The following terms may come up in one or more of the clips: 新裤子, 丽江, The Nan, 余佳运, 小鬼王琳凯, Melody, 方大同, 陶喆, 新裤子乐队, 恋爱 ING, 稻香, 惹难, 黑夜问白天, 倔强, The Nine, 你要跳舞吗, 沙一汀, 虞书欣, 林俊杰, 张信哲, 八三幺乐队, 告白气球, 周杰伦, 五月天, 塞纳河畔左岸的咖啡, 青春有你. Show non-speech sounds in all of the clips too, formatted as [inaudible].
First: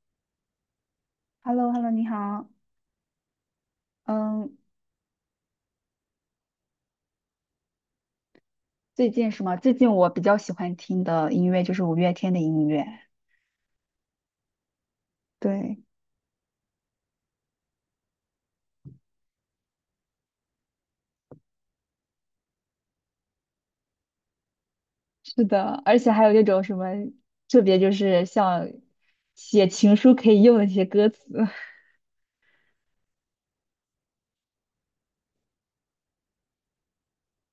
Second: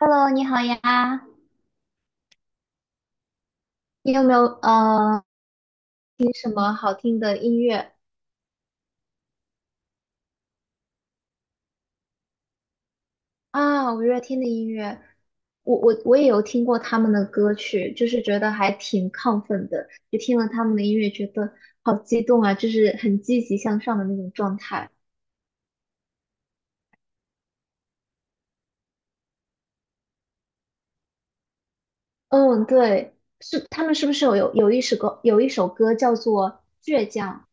Hello，你好呀，h e l l o 你好。你有没有嗯。听什么好听的音乐最近是吗？最近我比较喜欢听的音乐就是五月天的音乐。啊？五月天的音乐，我对，我我也有听过他们的歌曲，就是觉得还挺亢奋的，就听了他们的音乐，觉得好激动啊，就是很积极向上的那种状态。是的，而且还有那种什么特别，就是像写情书可以用的一些歌词。[laughs] 嗯，对，是他们是不是有一首歌叫做《倔强》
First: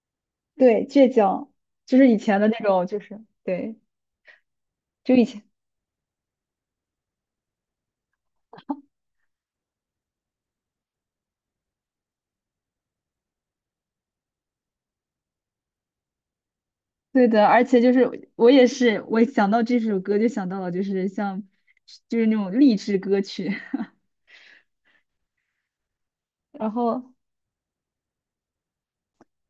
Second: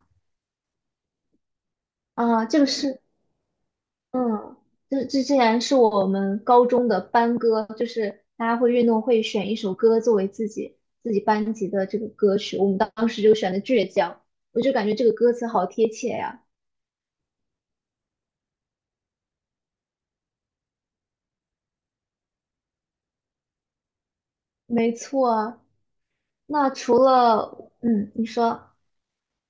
对，倔强，就是以前啊？的那这个种，就是。是对，嗯，这就这以竟前然是我们高中的班歌，就是大家会运动会选一首歌作为自己班级的这个歌曲，我们当时就选的《倔强》，我就感觉这个歌词好贴切呀。对的，而且就是我也是，我想到这首歌就想到了，就是像就是那种励志歌曲。[laughs] 没错啊，然那除后了你说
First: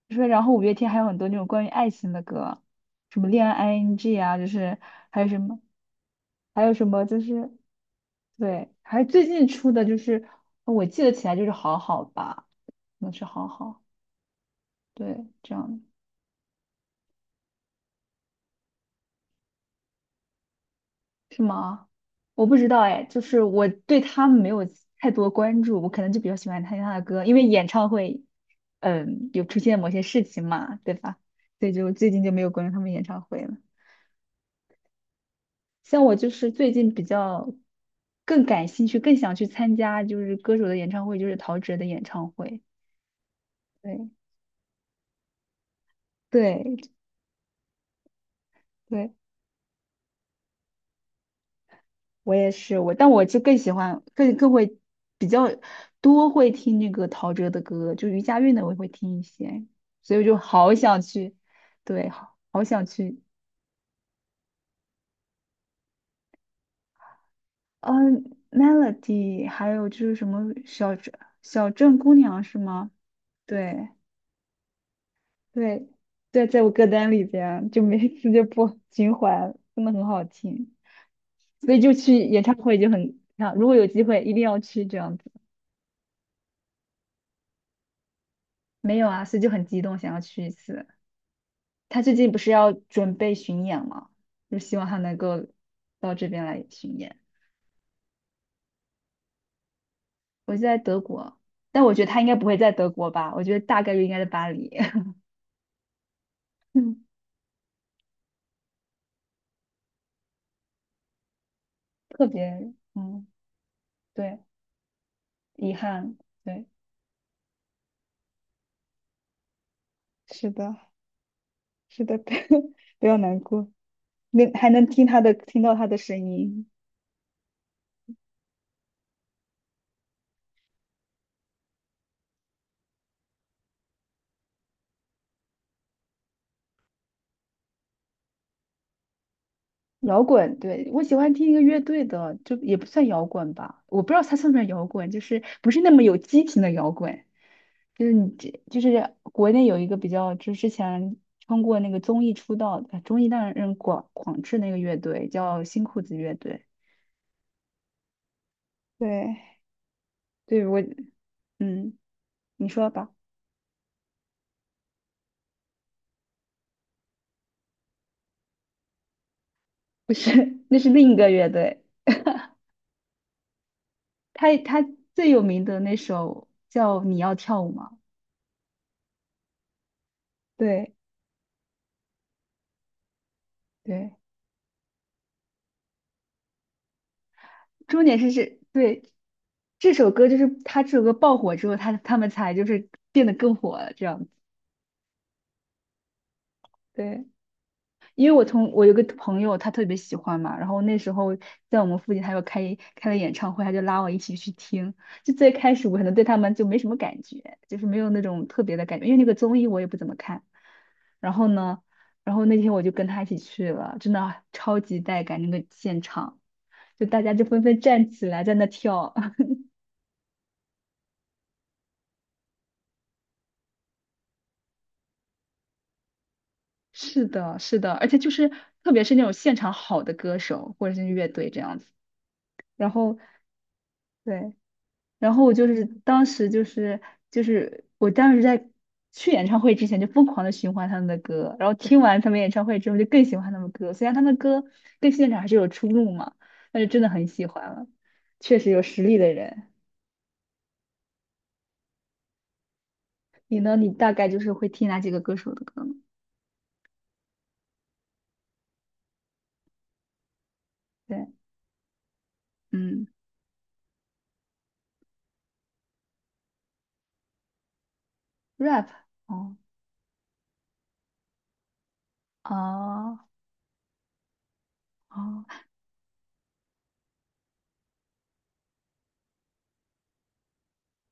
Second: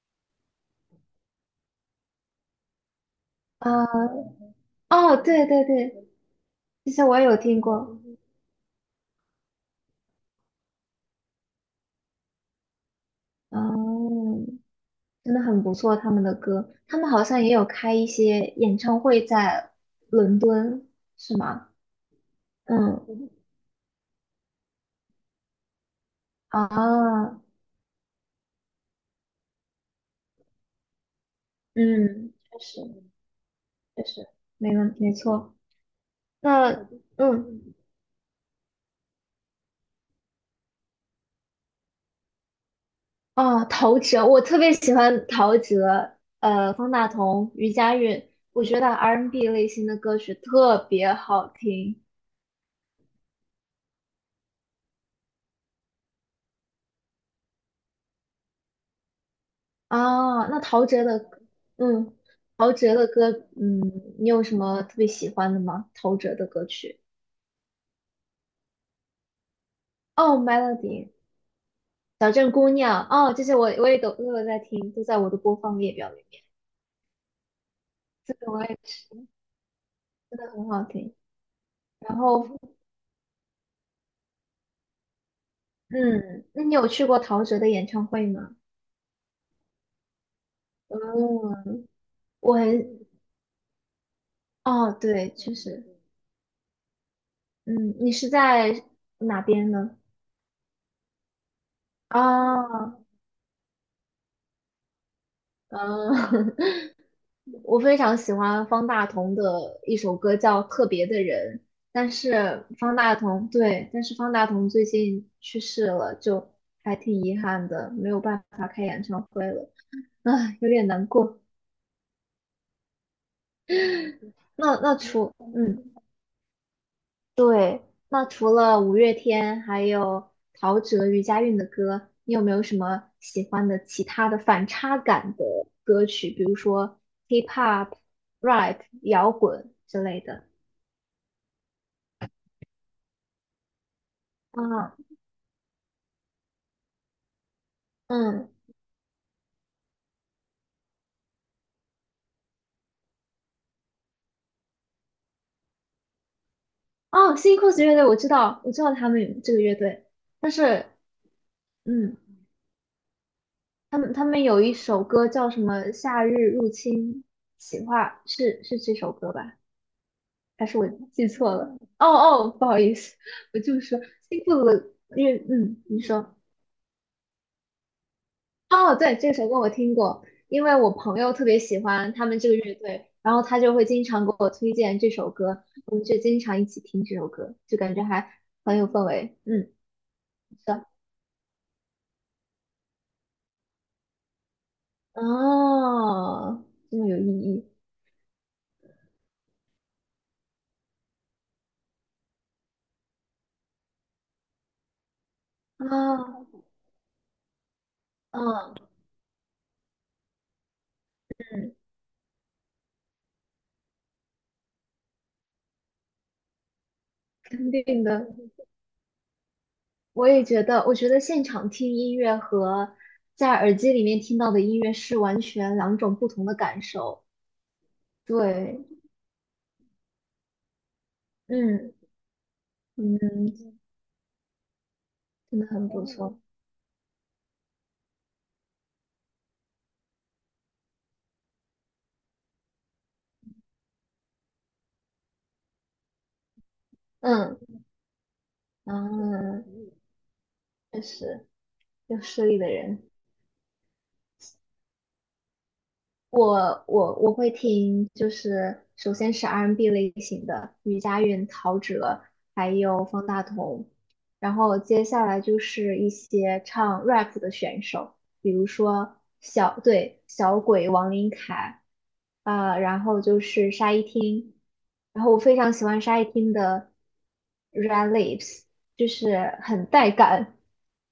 就是然后五月天还有很多那种关于爱情的歌，什么恋爱 啊，ING 啊，就是哦，还有什对么对对，这些我就也有是听过，对，还有最近出的就是我记得起来就是好好吧，那是好好，嗯，对，真的这很不样错，他们的歌，他们好像也有开一些演唱会在伦敦，是是吗？吗？我不知道哎，就嗯。是我对他们没有太多关注，我可能就比较喜欢听他的歌，因啊，为演唱会，嗯，有出现某些事情嘛，对吧？所以就最近就嗯，没有确关注他实，们演唱会了。确实，没错。像我就是最那，近比较嗯，更感兴趣，更想去参加就是歌手的演唱会，就是陶喆的演唱会。哦，陶对喆，我特别喜欢陶喆，对方大同、余佳运，我觉得 对，R&B N 类型的歌曲特别好听我也是我，但我就更喜欢更会比较多会听那个陶喆的歌，就余佳运的我也会听一些，所以我就啊。那好陶想喆的去，歌，对，嗯，好好陶想喆的去。歌，嗯，你有什么特别喜欢的吗？陶喆的歌曲？嗯，Melody，还有就是什哦么小，Melody、镇小镇姑小娘镇是姑吗？娘，哦，这些我对。也都有在听，都在我的播放对，列表里面。对，在我歌单里边，就每次这就个我播也情是，怀》，真的很好真的很听，好听。所以就然去演后唱会就很，啊，如果有机会一定要去这样子。嗯，那你有去过陶喆的演唱会吗？没有啊，所以就很激动，想要去一次。哦，他最近不是要准备巡演嘛，就希望哦，他能对，够确实，到这边来巡演。嗯，你是在哪边呢？我就在德国，但我觉得他啊，应该不会在德国吧，我觉得大概率应该在巴黎。[laughs] 嗯，[laughs] 嗯，我非常喜欢方大同的一首歌叫《特别的人》，但特是别，方大嗯，同，对，但是方对，大同最近去遗世了，憾，就对，还挺遗憾的，没有办法开演唱会了，啊，是有的，点难过。是的，[laughs] 不要难过。那还那能那听他除，的，听到嗯。他的声音。对，那除了五月天，还有陶喆、余佳运的歌，你有没有什么喜欢的其他的反差感的歌曲？比如说 hip hop、rap、摇滚之类摇的。滚，对，我喜欢听一个乐队的，就也不算摇滚吧，我不知道它算不算摇啊，滚，就是不是那么有激情的摇滚，就是你嗯，这就是国内有一个比较，就是之前通过那个综艺出道的，综艺让人广志那个乐队叫新裤子乐队，哦，新 cos 乐队我知道，我知道他们这对，个乐队，但对我，是，嗯，嗯，你说吧，他们有一首歌叫什么《夏日入侵》，企划是这首歌吧？不是，还 [laughs] 那是我是另一记个乐错了？队，哦哦，不好意思，我就说新裤他子他的，因最为有名的那你说首叫《你要跳舞吗》，哦，对，这首歌我听过，因为我对，朋友特别喜欢他们这个乐队，然后他就会经对。常给我推荐这首歌，我们就经常一起听这首歌，就感觉重点是还这很有氛对围。嗯，这首歌，就是是他的，这首歌爆火之后，他们才就是变得更火了这样子。哦，这么有意对，义因为我有个朋友，他特别喜欢嘛，然后那时候在我们附近，他有开了演唱会，他就拉我一起去听。就最开始我可能对他啊，们就没什么感觉，就是没有那种特嗯别的感觉，因为那个综艺我也不怎么看。然后嗯，呢，然后那天我就跟他一起去了，真的超级带感，那个现场就大家就纷肯纷定站起的，来在那跳。我也觉得，我觉得现场听音乐和在耳机里面听到的音乐是完全两种不同的感受。是的，是的，而且就是对，特别是那种现场好的歌手或者是乐队这样子，嗯然后嗯，对，然后我真的就是很不当错。时就是我当时在去演唱会之前就疯狂的循环他们的歌，然后听完他们演唱会之后就更喜欢他们歌，虽然他们歌跟现场还是有出入嘛，但是真的很喜欢嗯了，确实有实力的嗯，人。确实，有实力的人。你呢？你大概就是会听哪几个歌手的歌呢？我会听，就是首先是 R&B 类型的余佳对，运、陶喆，还有嗯方大同，然后接下来就是一些唱 rap 的选手，比如，rap，说哦，小，对，小鬼王琳凯，啊、然啊，后就是沙一汀，然后我非哦。常喜欢沙一汀的《Red Lips》，就是很带感，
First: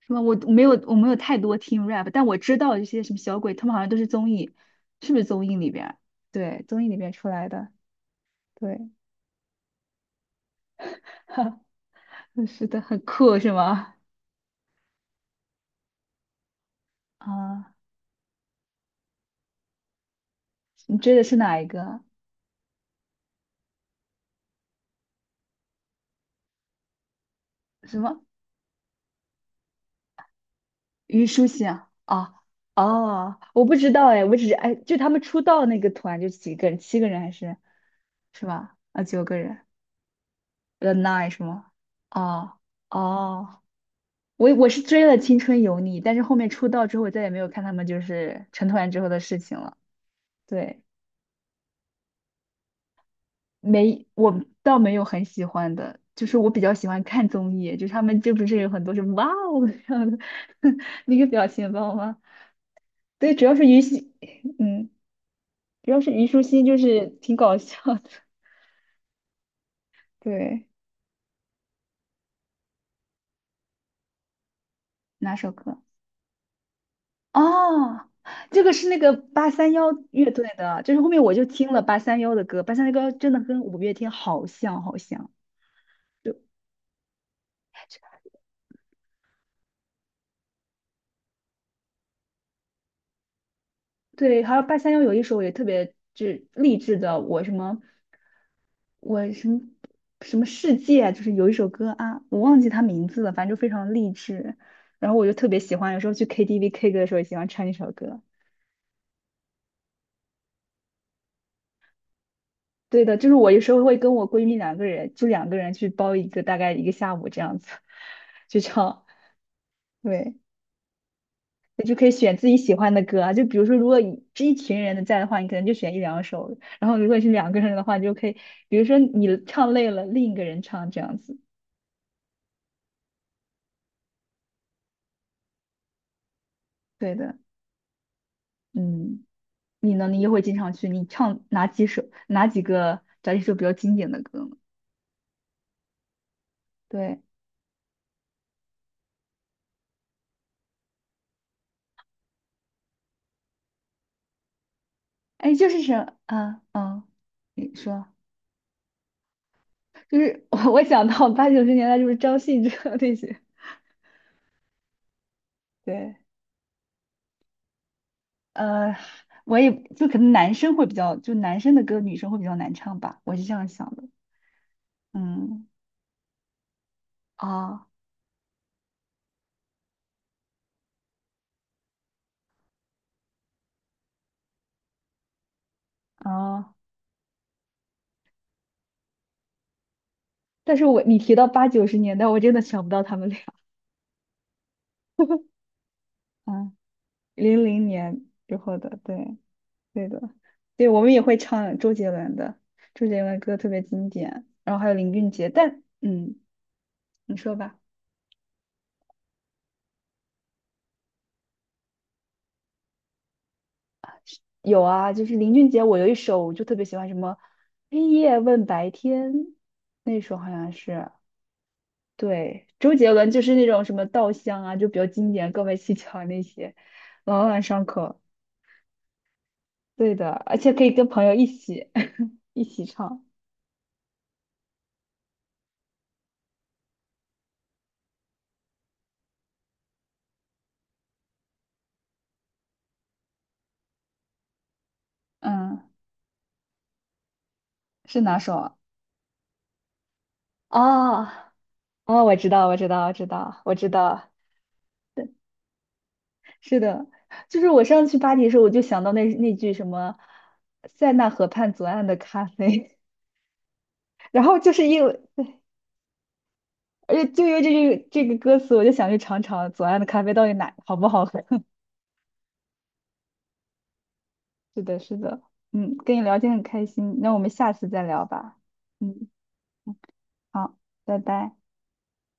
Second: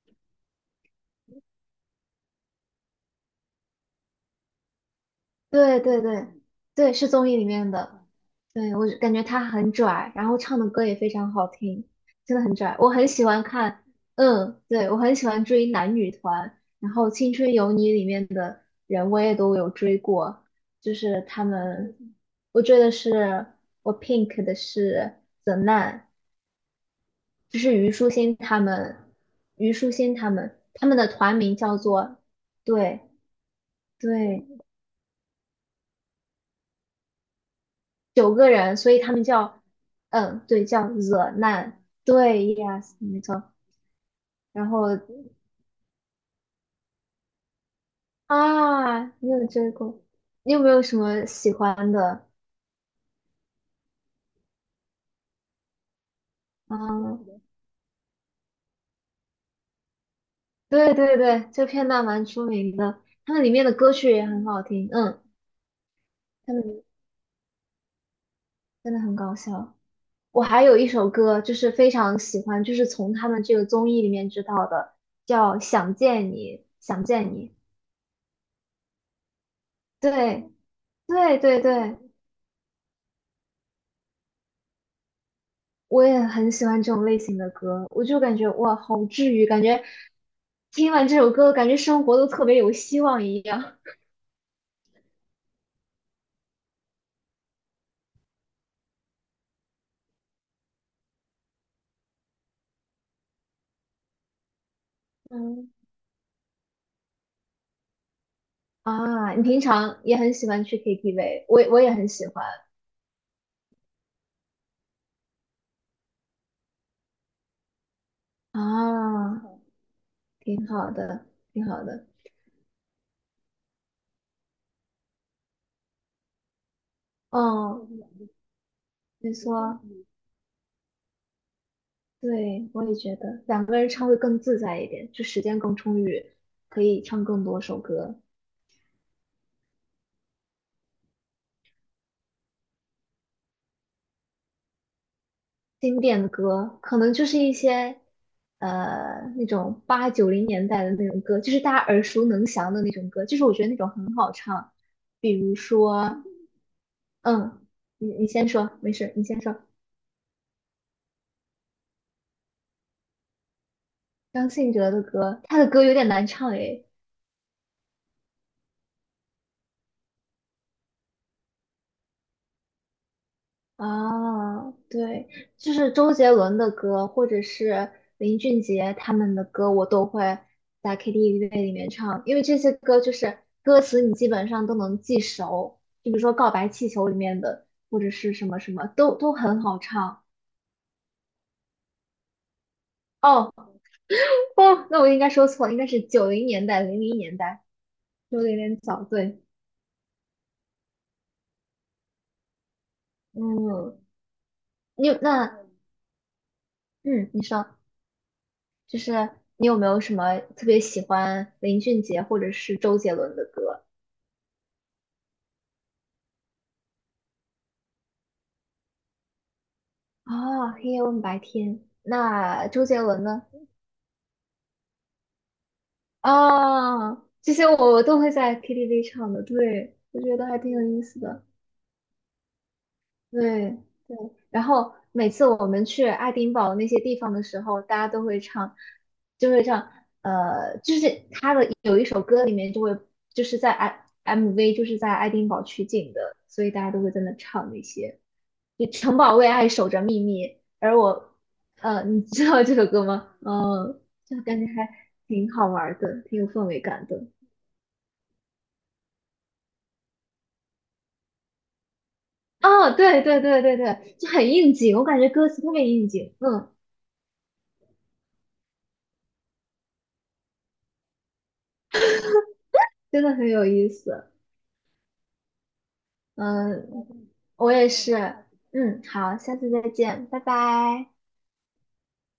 什么？我没有太多听 rap，但我知道一些什么小鬼，他们好像都是综艺，是不是综艺里对边儿对对对，综艺对，里是边出综艺里来的。面的。对，对，我感觉他很拽，然后唱的歌也非常好听，真的 [laughs] 很是拽。的，我很很喜酷欢是看，吗？嗯，对，我很喜欢追男女团，然后《青春有啊，你》里面的人我也都有追过，就你追是的是他哪一们，个？我追的是我 Pink 的是 The Nan，就是虞什书么？欣他们，虞书欣他们，他们的虞团书名欣叫啊？做，啊，对哦，我不知道哎，我对，只是哎，就他们出道那个团就几个人，七个人还是九是个人，吧？所以啊，他九们个人叫，嗯，对，叫，The Nine 惹是吗？难，对哦，yes，没错。哦我然我是后追了《青春有你》，但是后面出道之后，我再也没有看他们就是成团之啊，后的你事有情追了。过？你有没有对，什么喜欢的？没，我倒没有很喜欢的，就是我比较喜欢看嗯，综艺，就是他们就不是有很多是哇哦这样的 [laughs] 对那对个表对，这情片包段吗？蛮出名的，对，他们主里要是面的虞歌曲兮，也很好听，嗯，嗯，主要是虞书他欣，就们是挺搞笑的。真的很搞笑。我还对，有一首歌就是非常喜欢，就是从他们这个综艺里面知道的，哪首叫歌？《想见你》，想见你，哦，这个是那个八三幺乐队对的，就是后面我对就对听了对。八三幺的歌，八三幺的歌真的跟五月天好像，好像。我也就。很喜欢这种类型的歌，我就感觉哇，好治愈，感觉听完这首歌，感觉生活都特别有希望一样。对，还有八三幺有一首也特别就是励志的，我什么我什么什么世界啊，就是有一首歌啊，我忘记它名字了，反正就非常励志。然后我 [laughs] 就特别嗯，喜欢，有时候去 KTV K 歌的时候也喜欢唱一首歌。啊，你平常也很喜欢去 KTV，我也很喜欢对的，就是我有时候会跟我闺蜜两个人，就两个人去包一个大概一个下午这样子，[laughs] 去唱。啊，对。挺好的，挺好你就的。可以选自己喜欢的歌啊，就比如说，如果你是一群人的在的话，你可能就选一两首；然后如果是两个人的哦，话，你就可以，比如说没你唱错，累了，另一个人唱这样子。对，我也觉得两个人唱会更自在一点，就时间更充裕，可以对唱的，更多首歌。嗯，你呢？你也会经常去，你唱哪几首、哪几个找几首比较经典的歌呢？经典的歌，可能对，就是一些那种八九零年代的那种歌，就是大家耳熟能详的那种歌，就是我觉得那种很好唱，比哎，如就是什说，啊，嗯，嗯，你说，你先说，没事，你先说，就是我想到八九十年代就是张信哲那些，张信哲的歌，他的歌有点对，难唱诶，呃，我也就可能男生会比较，就男生的歌女生会比较难唱吧，我是这样想的。啊，对，嗯，就是周杰伦的歌，或者啊，是林俊杰他们的歌，我都会在 KTV 里面唱，因为这些歌就是歌词你基本上都能记熟，就比如说《告白啊！气球》里面的，或者是什么什么，都很好唱。但是你提到八九十年代，我真的想不到他们俩。哦哦，那我应该说错了，应该是九零年嗯，代、零零年零代，零年说的有之后点的，早，对，对。对的，对，我们也会唱周杰伦的，周杰伦的歌特别嗯，经典，然后还有你林有俊杰，那但嗯，嗯，你你说说，吧。就是你有没有什么特别喜欢林俊杰或者是周杰伦的歌？有啊，就是林俊杰，我有一首我就特别喜欢，什么黑夜问白天，那首好像哦，黑夜是。问白天，对，那周周杰杰伦伦就呢？是那种什么稻香啊，就比较经典，告白气球巧那些，啊，朗这朗些上我口。都会在 KTV 唱的，对，对我的，觉得而还且挺有可以意跟思朋友的，一起 [laughs] 一起唱。对对。然后每次我们去爱丁堡那些地方的时候，大家都会唱，就会唱，就是他的有一首歌里面就会就是在 MV 就是在爱丁堡嗯，取景的，所以大家都会在那唱那些。是哪首啊？就城堡为爱守着秘密，而哦我，你哦，我知知道道，这我首知歌道，我知吗？道，我知嗯，道，就感觉还挺好玩的，挺有氛围是感的，的。就是我上次去巴黎的时候，我就想到那句什么"塞纳河畔左岸的咖哦，啡"，对对对对对，就 [laughs] 然很后就应是景，我因为，感觉歌词特别应景，嗯，而且就因为这句这个歌词，我就想去尝尝左岸的咖啡到底哪好不好喝。真的很有意思，[laughs] 是的，是的，嗯，跟你聊天很开心，嗯，那我们我下次也再聊是，吧。嗯，嗯，好，下次再嗯见，拜好，拜。拜拜。